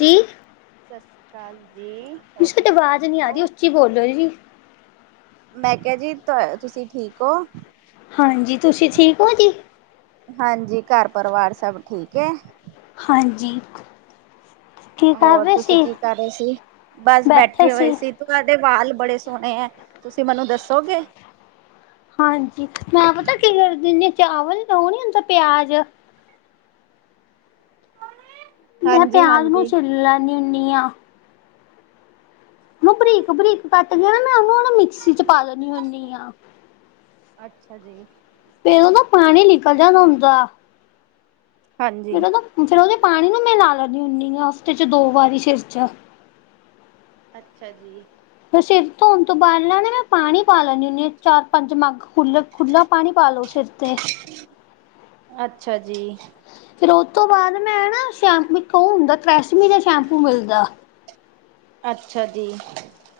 ਜੀ, ਸਤਿ ਸ਼੍ਰੀ ਅਕਾਲ ਜੀ, ਤੁ ਹੋਰ ਤੇ ਤੁਸੀਂ ਆਵਾਜ਼ ਨੀ ਠੀਕ ਆ ਰਦੀ ਹੋ? ਉੱਚੀ ਬੋਲੋ ਜੀ। ਮੈਂ ਕਿਹਾ ਜੀ ਤੁ ਤੁਸੀਂ ਠੀਕ ਹੋ? ਹਾਂਜੀ, ਤੁਸੀਂ ਠੀਕ ਹੋ ਜੀ? ਹਾਂਜੀ, ਘਰ ਪਰਿਵਾਰ ਸਭ ਠੀਕ ਹੈ? ਹਾਂਜੀ, ਕੀ ਕਰ ਹੋਰ ਰਹੇ ਤੁਸੀਂ ਸੀ ਕੀ ਕਰ ਰਹੇ ਸੀ? ਬਸ ਬੈਠੇ ਹੋਏ ਸੀ। ਤੁਹਾਡੇ ਵਾਲ ਬੜੇ ਸੋਹਣੇ ਹੈ, ਤੁਸੀਂ ਮੈਨੂੰ ਦੱਸੋਗੇ? ਹਾਂਜੀ ਮੈਂ ਪਤਾ ਕੀ ਕਰ ਦਦੀ ਚਾਵਲ ਲਓ, ਨੀ ਹੁੰਦਾ ਪਿਆਜ ਮੈਂ ਹਾਂਜੀ ਪਿਆਜ ਨੂੰ ਹਾਂਜੀ। ਛਿੱਲ ਲੈਂਦੀ ਹੁੰਦੀ ਹਾ ਬਰੀਕ ਬਰੀਕ ਕੱਟ ਕੇ ਨਾ ਮੈਂ ਮਿਕਸੀ ਚ ਪਾ ਲੇਦੀ ਹੁੰਦੀ ਆ। ਅੱਛਾ ਜੀ। ਫਿਰ ਉਹਦਾ ਪਾਣੀ ਨਿਕਲ ਜਾਂਦਾ ਹੁੰਦਾ ਫ ਹਾਂਜੀ। ਫੇਰ ਉਹਦੇ ਪਾਣੀ ਨੂੰ ਮੈਂ ਲਾ ਲੈਂਦੀ ਹੁੰਦੀ ਹਾ, ਹਫ਼ਤੇ ਚ ਦੋ ਵਾਰੀ ਸਿਰ ਚ ਅੱਛਾ ਜੀ। ਸਿਰ ਧੋਣ ਤੋਂ ਬਾਲਾ ਤੇ ਮੈਂ ਪਾਣੀ ਪਾ ਲੈਦੀ ਹੁੰਦੀ ਹਾਂ, ਚਾਰ ਪੰਜ ਮੱਗ ਖੁਲਾ-ਖੁਲਾ ਪਾਣੀ ਪਾ ਲਓ ਸਿਰ ਤੇ, ਅੱਛਾ ਜੀ, ਫਿਰ ਉਹ ਤੋਂ ਬਾਅਦ ਮੈਂ ਨਾ ਸ਼ੈਂਸ਼ਕ ਉਹ ਹੁੰਦਾ ਤ੍ਰੈਸਮੀ ਦਾ ਸ਼ੈਂਪੂ ਮਿਲਦਾ। ਅੱਛਾ ਜੀ।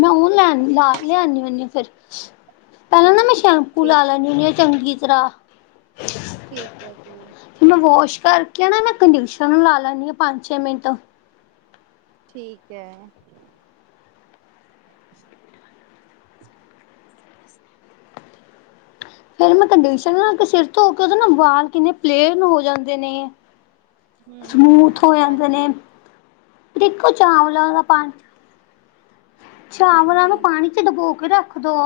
ਮੈਂ ਉਹ ਲੈਨ ਲਾ ਲਿਆਦੀ ਆ, ਫਿਰ ਪਹਿਲਾਂ ਨਾ ਮੈਂ ਸ਼ੈਂਪੂ ਠੀਕ ਲਾ ਲੈਦੀ। ਚੰਗੀ ਤਰ੍ਹਾਂ ਠੀਕ ਹੈ ਜੀ। ਮੈਂ ਵਾਸ਼ ਕਰਕੇ ਨਾ ਮੈਂ ਕੰਡੀਸ਼ਨਰ ਨੂੰ ਲਾ ਲੈੈਂਦੀ ਹਾਂ, ਪੰਜ ਛੇ ਮਿੰਟ ਠੀਕ ਹੈ। ਫਿਰ ਮੈਂ ਕੰਡਿਸ਼ਨਰ ਲਾ ਕੇ ਸਿਰ ਧੋ ਕੇ ਤੇ ਬਾਲ ਕਿੰਨੇ ਪਲੇਨ ਹੋ ਜਾਂਦੇ ਨੇ, ਸਮੂਥ ਹੂੰ, ਹੋ ਜਾਂਦੇ ਨੇ, ਹਾਂਜੀ, ਏਕੋ ਚਾਵਲਾ ਦਾ ਪਾਣੀ ਚਾਵਲਾਂ ਨੂੰ ਹਾਂਜੀ, ਪਾਣੀ 'ਚ ਡਬੋ ਕੇ ਰੱਖ ਦੋ।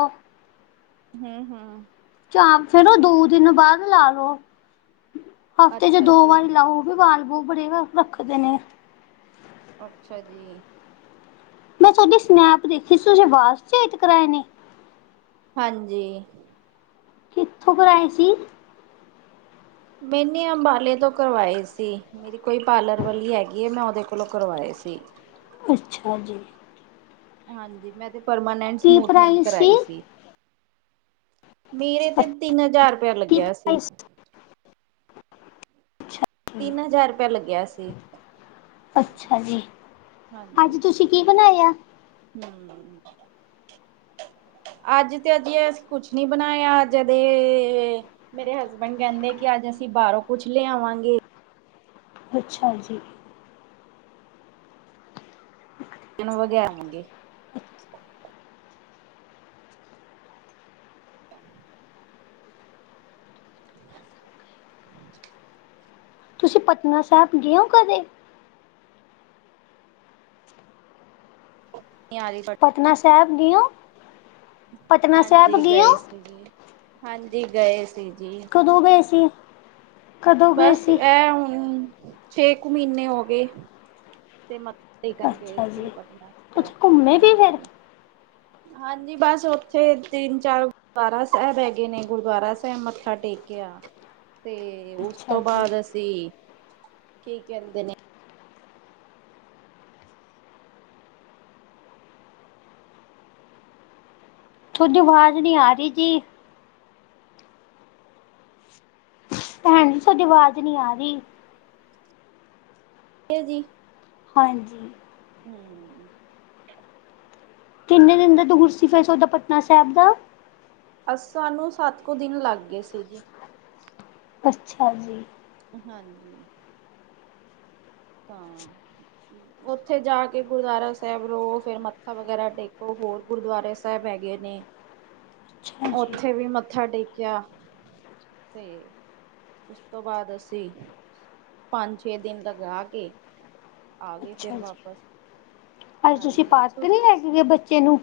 ਹਮ ਹਮ ਚਆਂਮਚੇ ਨੂੰ ਦੋ ਦਿਨ ਬਾਅਦ ਲਾ ਲੋ ਹਫ਼ਤੇ ਚ ਅੱਛਾ ਦੋ ਜੀ, ਵਾਰੀ ਲਾਓ ਉਹ ਵੀ ਵਾਲ ਬੋ ਬੜੇ ਰੱਖਦੇ ਨੇ ਅੱਛਾ ਜੀ ਮੈਂ ਤੁਹਾਡੀ ਸਨੈਪ ਦੇਖੀ ਸੀ। ਤੁਸੀਂ ਬਾਲ ਸਟੇਟ ਕਰਵਾਏ ਨੇਂ। ਹਾਂਜੀ। ਕਿੱਥੋਂ ਕਰਾਏ ਸੀ। ਮੈਨੇ ਅੰਬਾਲੇ ਤੋਂ ਕਰਵਾਏ ਸੀ। ਮੇਰੀ ਕੋਈ ਪਾਰਲਰ ਵਾਲੀ ਹੈਗੀ ਹੇ। ਮੈਂ ਉਹਦੇ ਕੋਲੋਂ ਕਰਵਾਏ ਸੀ। ਅੱਛਾ ਜੀ। ਹਾਂਜੀ ਮੈਂ ਤੇ ਪਰਮਾਨੈਂਟ ਕੀ ਸਮੂਥਨਿੰਗ ਪ੍ਰਾਈਸ ਕਰਾਈ ਸੀ। ਮੇਰੇ ਤੇ ਕੀ ਤਿੰਨ ਹਜ਼ਾਰ ਰੁਪਇਆ ਲੱਗਿਆ ਸੀ। ਪ੍ਰਾਈਸ ਅੱਛਾ ਜੀ ਤਿੰਨ ਹਜ਼ਾਰ ਰੁਪਆ ਲੱਗਿਆ ਸੀ ਹਾਂਜੀ ਤੂੰ ਕੀ ਬਣਾਇਆ। ਹਮ ਮ ਅੱਜ ਤੇ ਅਜੇ ਅਂ ਕੁਛ ਨੀ ਬਣਾਇਆ ਅੱਜਦੇ ਮੇਰੇ ਹਸਬੈਂਡ ਕਹਿੰਦੇ ਕਿ ਅੱਜ ਅਸੀਂ ਬਾਹਰੋਂ ਕੁੱਛ ਲਿਆਵਾਂਗੇ। ਅੱਛਾ ਜੀ। ਨੋ ਵੱਜੇ ਆਂਗੇ ਹ ਚ ਤੁਸੀਂ ਪਟਨਾ ਸਾਹਿਬ ਗਏ ਹੋ ਕਦੇ। ਨ ਯਾਰੀ ਪਟਨਾ ਸਾਹਿਬ ਗਏਹੋ। ਹਾਂਜੀ ਗਏ ਹੋ? ਸੀ ਜੀ। ਹਾਂਜੀ ਗਏ ਸੀ ਜੀ। ਦਕਦੋ ਗਏ ਸੀ। ਕਦੋਂ ਗਏ ਬਸ ਸੀ? ਇਹ ਹੁਣ ਛੇ ਕੁ ਮਹੀਨੇ ਹੋ ਗਏ। ਤੇ ਮੱਥਾ ਟੇਕਣ ਗਏ ਅੱਛਾ ਸ੍ਰ ਜੀ। ਪਟਨਾ ਤੁਸੀਂ ਘੁੰਮੇ ਵੀ ਫਿਰ? ਹਾਂਜੀ। ਹਾਂਜੀ ਬਸ ਉੱਥੇ ਤਿੰਨ ਚਾਰ। ਗੁਰਦੁਆਰਾ ਸਾਹਿਬ ਹੈਗੇ ਨੇ ਗੁਰਦੁਆਰਾ ਸਾਹਿਬ ਮੱਥਾ ਟੇਕਿਆ ਤੇ। ਤੇ ਉਸ ਅੱਛਾ ਤੋਂ ਜੀ ਬਾਅਦ ਅਸੀਂ, ਕੀ ਕਹਿੰਦੇ ਨੇ ਤੁਹਾਡੀ ਆਵਾਜ਼ ਨਹੀਂ ਆ ਰਹੀ ਜੀ। ਭੈਣ ਤੁਹਾਡੀ ਆਵਾਜ਼ ਨੀ ਆ ਰਹੀ। ਜੀ। ਹਾਂਜੀ। ਹਮ ਕਿੰਨੇ ਦਿਨ ਦਾ ਤੂਰ ਸੀ ਤੁਆਡਾ ਪਟਨਾ ਸਾਹਿਬ ਦਾ। ਅ ਸਾਨੂੰ ਸੱਤ ਕੁ ਦਿਨ ਲੱਗ ਗਏ ਸੀ ਜੀ। ਅੱਛਾ ਜੀ। ਹਾਂਜੀ। ਹਾਂ ਉੱਥੇ ਜਾ ਕੇ ਗੁਰਦੁਆਰਾ ਸਾਹਿਬ ਰਹੋ ਫੇਰ ਮੱਥਾ ਵਗੈਰਾ ਟੇਕੋ ਹੋਰ ਗੁਰਦੁਆਰੇ ਸਾਹਿਬ ਹੈਗੇ ਨੇ। ਅੱਛਾ ਜੀ ਉੱਥੇ ਵੀ ਮੱਥਾ ਟੇਕਿਆ ਤੇ ਉਸ ਤੋਂ ਬਾਅਦ ਅਸੀਂ ਪੰਜ ਛੇ ਦਿਨ ਲਗਾ ਕੇ ਆ ਗਏ ਫਿਰ ਅੱਛਾ ਜੀ ਵਾਪਸ ਹਾਂਜੀ। ਸੀਗੇ ਬੱਚੇ ਨੂੰ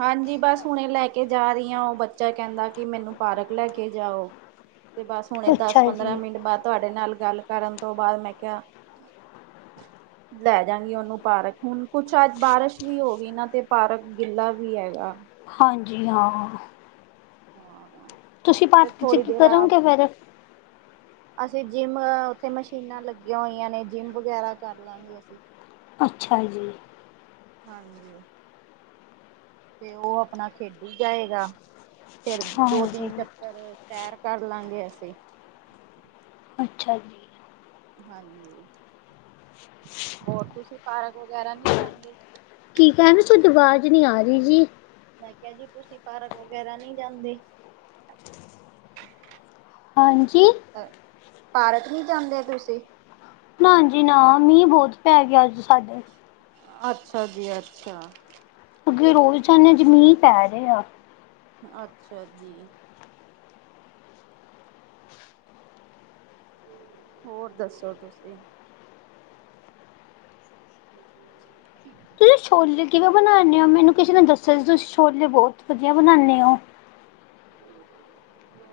ਹਾਂਜੀ ਬਸ ਹੁਣੇ ਲੈ ਕੇ ਜਾ ਰਹੀ ਹਾਂ, ਉਹ ਬੱਚਾ ਕਹਿੰਦਾ ਕਿ ਮੈਨੂੰ ਪਾਰਕ ਲੈ ਕੇ ਜਾਓ। ਤੇ ਬਸ ਹੁਣੇ ਦਸ ਅੱਛਾ ਪੰਦਰਾਂ ਜੀ ਮਿੰਟ ਬਾਅਦ ਤੁਹਾਡੇ ਨਾਲ ਗੱਲ ਕਰਨ ਤੋਂ ਬਾਅਦ ਮੈਂ ਕਿਹਾ ਲੈ ਜਾਗੀ ਉਹਨੂੰ ਪਾਰਕ। ਹੁਣ ਕੁਛ ਅੱਜ ਬਾਰਿਸ਼ ਵੀ ਹੋ ਗਈ ਨਾ ਤੇ ਪਾਰਕ ਗਿੱਲਾ ਵੀ ਹੈਗਾ। ਹਾਂਜੀ। ਹਾਂ। ਹਾਂ ਤੁਸੀਂ ਫਿਰ ਪਾਰਟੀ ਚ' ਥੋੜ੍ਹੀ ਕੀ ਦੇਰ ਆ ਕਰੋਗੇ ਫੇਰ। ਅਸੀਂ ਜਿੰਮ ਉੱਥੇ ਮਸ਼ੀਨਾਂ ਲੱਗੀਆਂ ਹੋਈਆਂ ਨੇ ਜਿੰਮ ਵਗੈਰਾ ਕਰ ਲਾ ਗੇ ਅਸੀਂ। ਅੱਛਾ ਜੀ। ਹਾਂਜੀ। ਤੇ ਉਹ ਆਪਣਾ ਖੇਡੀ ਜਾਏਗਾ। ਫੇਰ ਦੋ, ਹਾਂਜੀ ਤਿੰਨ ਚੱਕਰ ਸੈਰ ਕਰ ਲਾ ਗੇ ਅਸੀਂ। ਅੱਛਾ ਜੀ। ਹਾਂਜੀ। ਹੋਰ ਤੁਸੀਂ ਪਾਰਕ ਵਗੈਰਾ ਨਹੀਂ ਜਾਂਦੇ? ਠੀਕ ਹੈ ਐਵੇ ਤੁਹਾਡੀ ਆਵਾਜ਼ ਨਹੀਂ ਆ ਰਹੀ ਜੀ। ਮੈਂ ਕਿਹਾ ਜੀ ਤੁਸੀਂ ਪਾਰਕ ਵਗੈਰਾ ਨਹੀਂ ਜਾਂਦੇ? ਹਾਂਜੀ। ਪਾਰਕ ਨਹੀਂ ਜਾਂਦੇ ਤੁਸੀਂ? ਨਾ ਜੀ ਨਾ ਮੀਂਹ ਬਹੁਤ ਪੈ ਗਿਆ ਅੱਜ ਸਾਡੇ। ਅੱਛਾ ਜੀ, ਅੱਛਾ। ਅੱਗੇ ਰੋਜ਼ ਜਾਂ ਚ' ਹਮ ਮੀਂਹ ਪੈ ਰਹੇ ਆ। ਅੱਛਾ ਜੀ। ਹੋਰ ਦੱਸੋ ਤੁਸੀਂ? ਤੁਸੀਂ ਛੋਲੇ ਕਿਵੇਂ ਬਣਾਂਦੇ ਹੋ ਮੈਨੂੰ ਕਿਸੇ ਨੇ ਦੱਸਿਆ ਸੀ ਤੁਸੀਂ ਛੋਲੇ ਬਹੁਤ ਵਧੀਆ ਬਣਾਂਦੇ ਹੋ। [inaudible]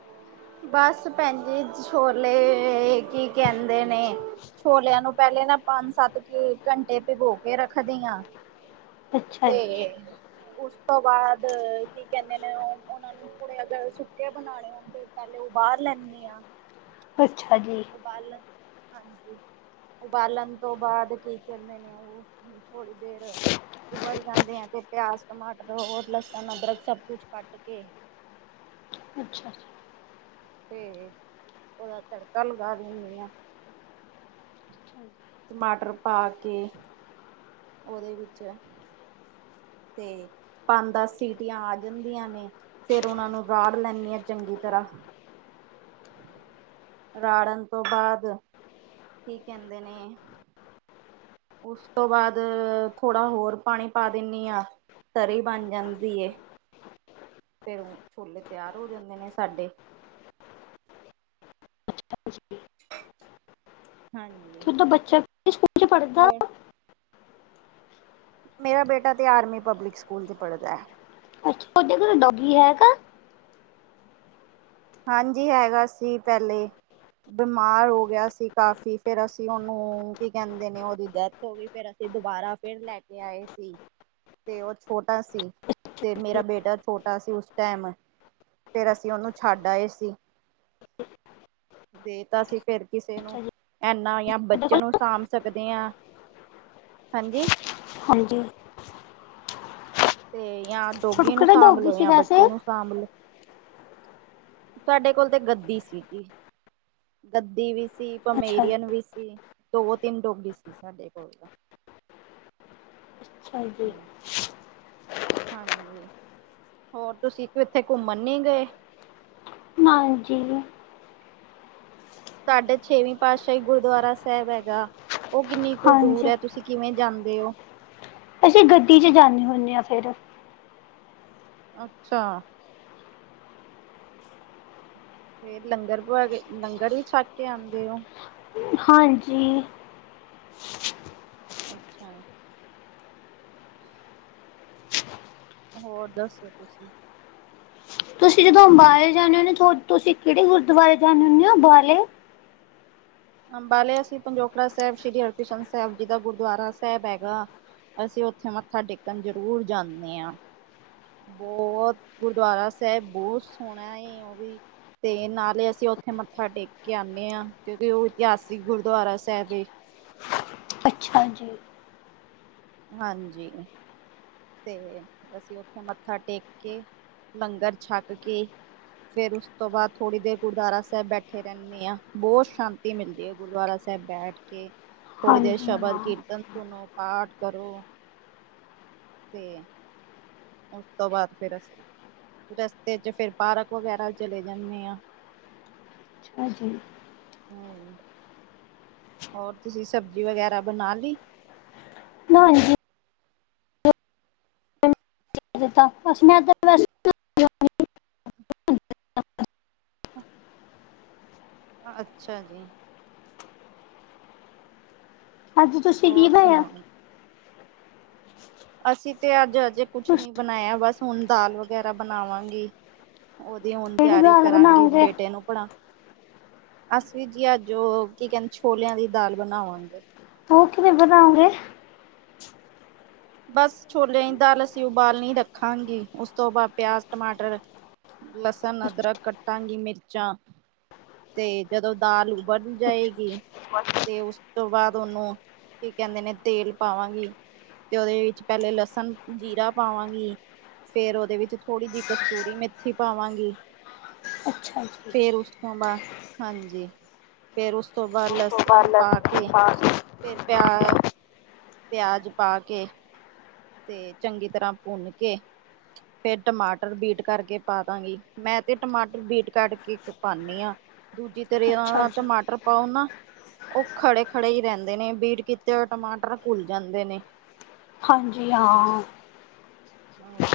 ਬਸ ਭੈਣ ਜੀ ਛੋਲੇ, ਕੀ ਕਹਿੰਦੇ ਨੇ। ਛੋਲਿਆਂ ਨੂੰ ਪਹਿਲੇ ਨਾ ਪੰਜ- ਸੱਤ ਘੰਟੇ ਭਿਗੋ ਕੇ ਰੱਖਦੀ ਹਾਂ। ਅੱਛਾ ਜੀ ਤੇ ਉਸ ਤੋਂ ਬਾਅਦ ਕੀ ਕਹਿੰਦੇ ਨੇ ਉਹ ਉਹਨਾਂ ਨੂੰ ਥੋੜੇ ਅੱਗੇ ਸੁੱਕੇ ਬਣਾਉਣੇ ਆ। ਪਹਿਲੇ ਉਹ ਬਾਹਰ ਲੈਂਦੇ ਆ। ਅੱਛਾ ਜੀ। ਉਬਾਲਣ ਹਾਂਜੀ। ਉਬਾਲਣ ਤੋਂ ਬਾਅਦ ਕੀ ਕਹਿੰਦੇ ਨੇ ਉਹ ਹਮ, ਥੋੜ੍ਹੀ ਦੇਰ ਉਬਲ ਜਾਂਦੇ ਆ ਤੇ ਪਿਆਜ, ਟਮਾਟਰ ਹੋਰ ਲਸਣ, ਅਦਰਕ ਸਭ ਕੁਛ ਕੱਟ ਕੇ ਅੱਛਾ। ਤੇ ਉਹਦਾ ਤੜਕਾ ਲਗਾ ਦਿਨੀ ਆ। ਟਮਾਟਰ ਪਾ ਕੇ ਉਹਦੇ ਵਿੱਚ ਤੇ ਪੰਜ- ਦਸ ਸੀਟੀਆਂ ਆ ਜਾਂਦੀਆਂ ਨੇ। ਫੇਰ ਉਹਨਾਂ ਨੂੰ ਰਾੜ ਲੈਨੀ ਆ ਚੰਗੀ ਤਰ੍ਹਾਂ। ਰੜਨ ਤੋਂ ਬਾਅਦ, ਕੀ ਕਹਿੰਦੇ ਨੇ, ਉਸ ਤੋਂ ਬਾਦ ਥੋੜਾ ਹੋਰ ਪਾਣੀ ਪਾ ਦਿੰਣੀ ਆਂ, ਤਰੀ ਬਣ ਜਾਂਦੀ ਏ। ਫੇਰ ਅ ਛੋਲੇ ਤਿਆਰ ਹੋ ਜਾਂਦੇ ਨੇ ਸਾਡੇ। ਹਾਂਜੀ। ਤ ਬੱਚਾ ਸਕੂਲ ਕੇੜੇ ਚ' ਪੜ੍ਹਦਾ? ਹੋਰ ਮੇਰਾ ਬੇਟਾ ਤੇ ਆਰਮੀ ਪਬਲਿਕ ਸਕੂਲ 'ਚ ਪੜ੍ਹਦਾ। ਅੱਛਾ, ਤਹਾਡੇ ਘਰੇ ਡੋਰੀ ਹੈਗਾ? ਹਾਂਜੀ ਹੈਗਾ ਸੀ, ਪੈਲੇ। ਬਿਮਾਰ ਹੋ ਗਿਆ ਸੀ ਕਾਫੀ, ਫੇਰ ਅਸੀਂ ਔਨੂੰ ਕੀ ਕੈੰਦੇ ਨੇ, ਓਹਦੀ ਡੈਥ ਹੋ ਗਈ। ਫੇਰ ਅਸੀਂ ਦੁਬਾਰਾ ਫੇਰ ਲੈ ਕੇ ਆਏ ਸੀ। ਤੇ ਔ ਛੋਟਾ ਸੀ। ਤੇ ਮੇਰਾ ਬੇਟਾ ਛੋਟਾ ਸੀ, ਉਸ ਟੈਮ। ਫੇਰ ਅਸੀਂ ਔਨੂੰ ਛੱਡ ਆਏ ਸੀ। ਦੇਤਾ ਸੀ ਫੇਰ ਕਿਸੇ ਨੂੰ। ਅੱਛਾ ਜੀ ਐਨਾ ਯਾ ਤੁਹਾਡੇ ਬੱਚਿਆਂ ਕੋਲ ਨੂੰ ਸਾਂਭ ਸਕਦੇ ਆਂ, ਹਾਂਜੀ। ਹਾਂਜੀ। ਤੇ ਯਾ ਤੁਹਾਨੂੰ ਡੋਗੀ ਨੂੰ ਕਿਹੜਾ ਸਾਂਭ ਡੋਗੀ ਲੋ ਸੀ ਯਾ ਵੈਸੇ ਬੱਚੇ ਨੂੰ ਸਾਂਭ ਲੋ। ਤਵਾਡੇ ਕੋਲ ਤੇ ਗੱਦੀ ਸੀ ਜੀ, ਗੱਦੀ ਵੀ ਸੀ। ਅੱਛਾ ਪਮੇਰੀਅਨ ਜੀ ਵੀ ਸੀ, ਦੋ-ਤਿੰਨ ਡੋਗੀ ਸੀ ਸਾਡੇ ਕੋਲ ਤਾਂ। ਅੱਛਾ ਜੀ। ਹਾਂਜੀ ਹੋਰ, ਤੁਸੀਂ ਕਿੱਥੇ ਘੁੰਮਣ ਨੀ ਗਏ? ਨਾਂਜੀ। ਤਾੱਡੇ ਛੇਵੀਂ ਪਾਤਸ਼ਾਹੀ ਗੁਰਦੁਆਰਾ ਸੈਬ ਹੈਗਾ। ਓਹ ਕਿੰਨੀ ਕੁ ਦੂਰ ਹਾਂਜੀ ਹੈ? ਤੁਸੀਂ ਕਿਵੇਂ ਜਾਂਦੇ ਔ? ਅਸੀਂ ਗੱਡੀ ਚ ਜਾਂਣੇ ਹੁੰਣੇ ਆਂ ਫੇਰ। ਅੱਛਾ। ਫੇਰ ਲੰਗਰ ਪਵਾ ਕੇ, ਲੰਗਰ ਵੀ ਛੱਕ ਕੇ ਆਦੇ ਔ? ਹਾਂਜੀ। ਅੱਛਾ। ਹੋਰ ਦੱਸੋ, ਤੁਸੀਂ? ਤੁਸੀਂ ਜਦੋਂ ਅੰਬਾਲੇ ਜਾਂਣੇ ਹੁੰਣੇ, ਥੋ ਤੁਸੀਂ ਕਿੜੇ ਗੁਰਦੁਆਰੇ ਜਾਂਣੇ ਹੁੰਣੋ ਔ ਬਾਲੇ? ਅੰਬਾਲੇ ਅਸੀ ਪੰਜੋਖੜਾ ਸੈਬ ਸ਼੍ਰੀ ਹਰਿਕ੍ਰਿਸ਼ਨ ਸੈਬ ਜੀ ਦਾ ਗੁਰਦੁਆਰਾ ਸੈਬ ਹੈਗਾ। ਅਸੀਂ ਔਥੇ ਮੱਥਾ ਟੇਕਣ ਜ਼ਰੂਰ ਜਾਂਣੇ ਆਂ। ਬਹੌਤ ਗੁਰਦੁਆਰਾ ਸੈਬ ਬੌਤ ਸੋਹਣਾ ਏ, ਓਹ ਵੀ ਤੇ ਨਾਲੇ ਅਸੀਂ ਔਥੇ ਮੱਥਾ ਟੇਕ ਕੇ ਆਣੇ ਆਂ, ਕਿਉਂਕਿ ਓਹ ਇਤਿਹਾਸਿਕ ਗੁਰਦੁਆਰਾ ਸੈਬ ਏ। ਹਾਂਜੀ। ਹਾਂਜੀ। ਤੇ ਅਸੀਂ ਔਥੇ ਮੱਥਾ ਟੇਕ ਕੇ, ਲੰਗਰ ਛੱਕ ਕੇ ਫੇਰ ਉਸ ਤੋਂ ਬਾਦ ਥੋੜ੍ਹੀ ਦੇਰ ਗੁਰਦੁਆਰਾ ਸੈਬ ਬੈਠੇ ਰੈਣ ਤੇ ਆਂ, ਬੌਤ ਸ਼ਾਂਤੀ ਮਿਲਦੀ ਏ ਗੁਰਦੁਆਰਾ ਸੈਬ ਬੈਠ ਕੇ। ਥੋੜ੍ਹੀ ਦੇਰ ਹਾਂਜੀ ਸ਼ਬਦ ਹਾਂ ਕੀਰਤਨ ਸੁਣੋ, ਪਾਠ ਕਰੋ। ਤੇ ਓਸ ਤੋਂ ਬਾਦ ਫੇਰ ਅਸੀਂ ਰਸਤੇ ਚ ਫੇਰ ਪਾਰਕ ਵਗੈਰਾ ਚਲੇ ਜਾਂਣੇ ਆਂ। ਹਾਜੀ। ਹਾਏ ਹੋਰ, ਤੁਸੀਂ ਸਬਜ਼ੀ ਵਗੈਰਾ ਬਣਾ ਲੀ? ਨਾਂਜੀ। ਜਿੱਤਾ ਬਸ ਮੈਂ ਤੇ ਵੈਸੇ [inaudible] ਅੱਛਾ ਜੀ। ਅੱਜ ਤੁਸੀਂ ਕੀ ਹੋਰ ਬਾਯੈ? ਸੁਣਾਓ? ਅਸੀਂ ਤੇ ਅੱਜ ਅਜੇ ਕੁਛ ਨੀ ਤੁਸੀਂ ਬਣਾਯਾ ਬਸ ਹੁਣ, ਦਾਲ ਵਗੈਰਾ ਬਣਾਵਾਂਗੀ। ਓਹਦੀ ਹੋਣ ਕਿਹੜੀ ਤਿਆਰੀ ਦਾਲ ਕਰਾਂਗੀ, ਬਣਾਓਗੇ ਬੇਟੇ ਨੂੰ ਪੜਾ ਅਸੀਂ ਵੀ ਜੀ ਅੱਜ਼ ਉਹ ਕੀ ਕਹਿੰਦੇ ਛੋਲਿਆਂ ਦੀ ਦਾਲ ਬਣਾਵਾਂਗੇ। ਉਹ ਕਿਵੇਂ ਬਣਾਉਗੇ। ਬਸ ਛੋਲਿਆਂ ਦੀ ਦਾਲ ਅਸੀਂ ਉਬਾਲਣੀ ਰੱਖਾਂਗੇ। ਉਸ ਤੋਂ ਬਾਅਦ ਪਿਆਜ਼ ਟਮਾਟਰ। ਲਸਣ ਅਦਰਕ ਕਟਾਂਗੀ ਮਿਰਚਾਂ। ਤੇ ਜਦੋਂ ਦਾਲ ਉਬਲ ਜਾਏਂਗੀ। ਤੇ ਉਸ ਤੋਂ ਬਾਅਦ ਉਹਨੂੰ ਕੀ ਕਹਿੰਦੇ ਨੇਂ ਤੇਲ ਪਾਵਾਂਗੀ। ਤੇ ਉਹਦੇ ਵਿੱਚ ਪਹਿਲੇ ਲਸਣ ਜ਼ੀਰਾ ਪਾਵਾਂਗੀ। ਫ਼ਿਰ ਉਹਦੇ ਵਿੱਚ ਥੋੜ੍ਹੀ ਜਿਹੀ ਕਸਤੂਰੀ ਮੇਥੀ ਪਾਵਾਂਗੀ। ਅੱਛਾ ਜੀ ਫ਼ਿਰ ਉਸ ਤੋਂ ਬਾਅਦ ਹਾਂਜੀ, ਫ਼ਿਰ ਉਸ ਤੋਂ ਬਾਅਦ ਤੋਂ ਲਸਣ ਬਾਅਦ ਪਾ ਕੇ ਲਸਣ ਪਾ ਕੇ ਫ਼ਿਰ ਪਿਆਜ਼ ਪਿਆਜ਼ ਪਾ ਕੇ। ਤੇ ਚੰਗੀ ਤਰ੍ਹਾਂ ਭੁੰਨ ਕੇ। ਫ਼ਿਰ ਟਮਾਟਰ ਬੀਟ ਕਰਕੇ ਪਾ ਦਾਂਗੀ। ਮੈਂ ਤੇ ਟਮਾਟਰ ਬੀਟ ਕਢਕੇ ਪਾਂਨੀ ਆ। ਦੂਜੀ ਅੱਛਾ ਤਰਿਆ ਜੀ ਟਮਾਟਰ ਪਾਓ ਨਾ। ਉਹ ਖ਼ੜੇ ਖ਼ੜੇ ਹੀ ਰਹਿੰਦੇਂ ਨੇਂ ਬੀਟ ਕੀਤੇ ਹੋਏ ਟਮਾਟਰ ਘੁੱਲ ਜਾਂਦੇ ਨੇਂ। ਹਾਂਜੀ, ਹਾਂ। ਹਾਂ।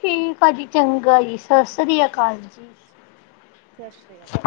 ਠੀਕ ਆ ਜੀ। ਚੰਗਾ ਜੀ ਸਸਰੀ ਆ ਅਕਾਲ ਜੀ। ਸਤਿ ਸ਼੍ਰੀ ਅਕਾਲ।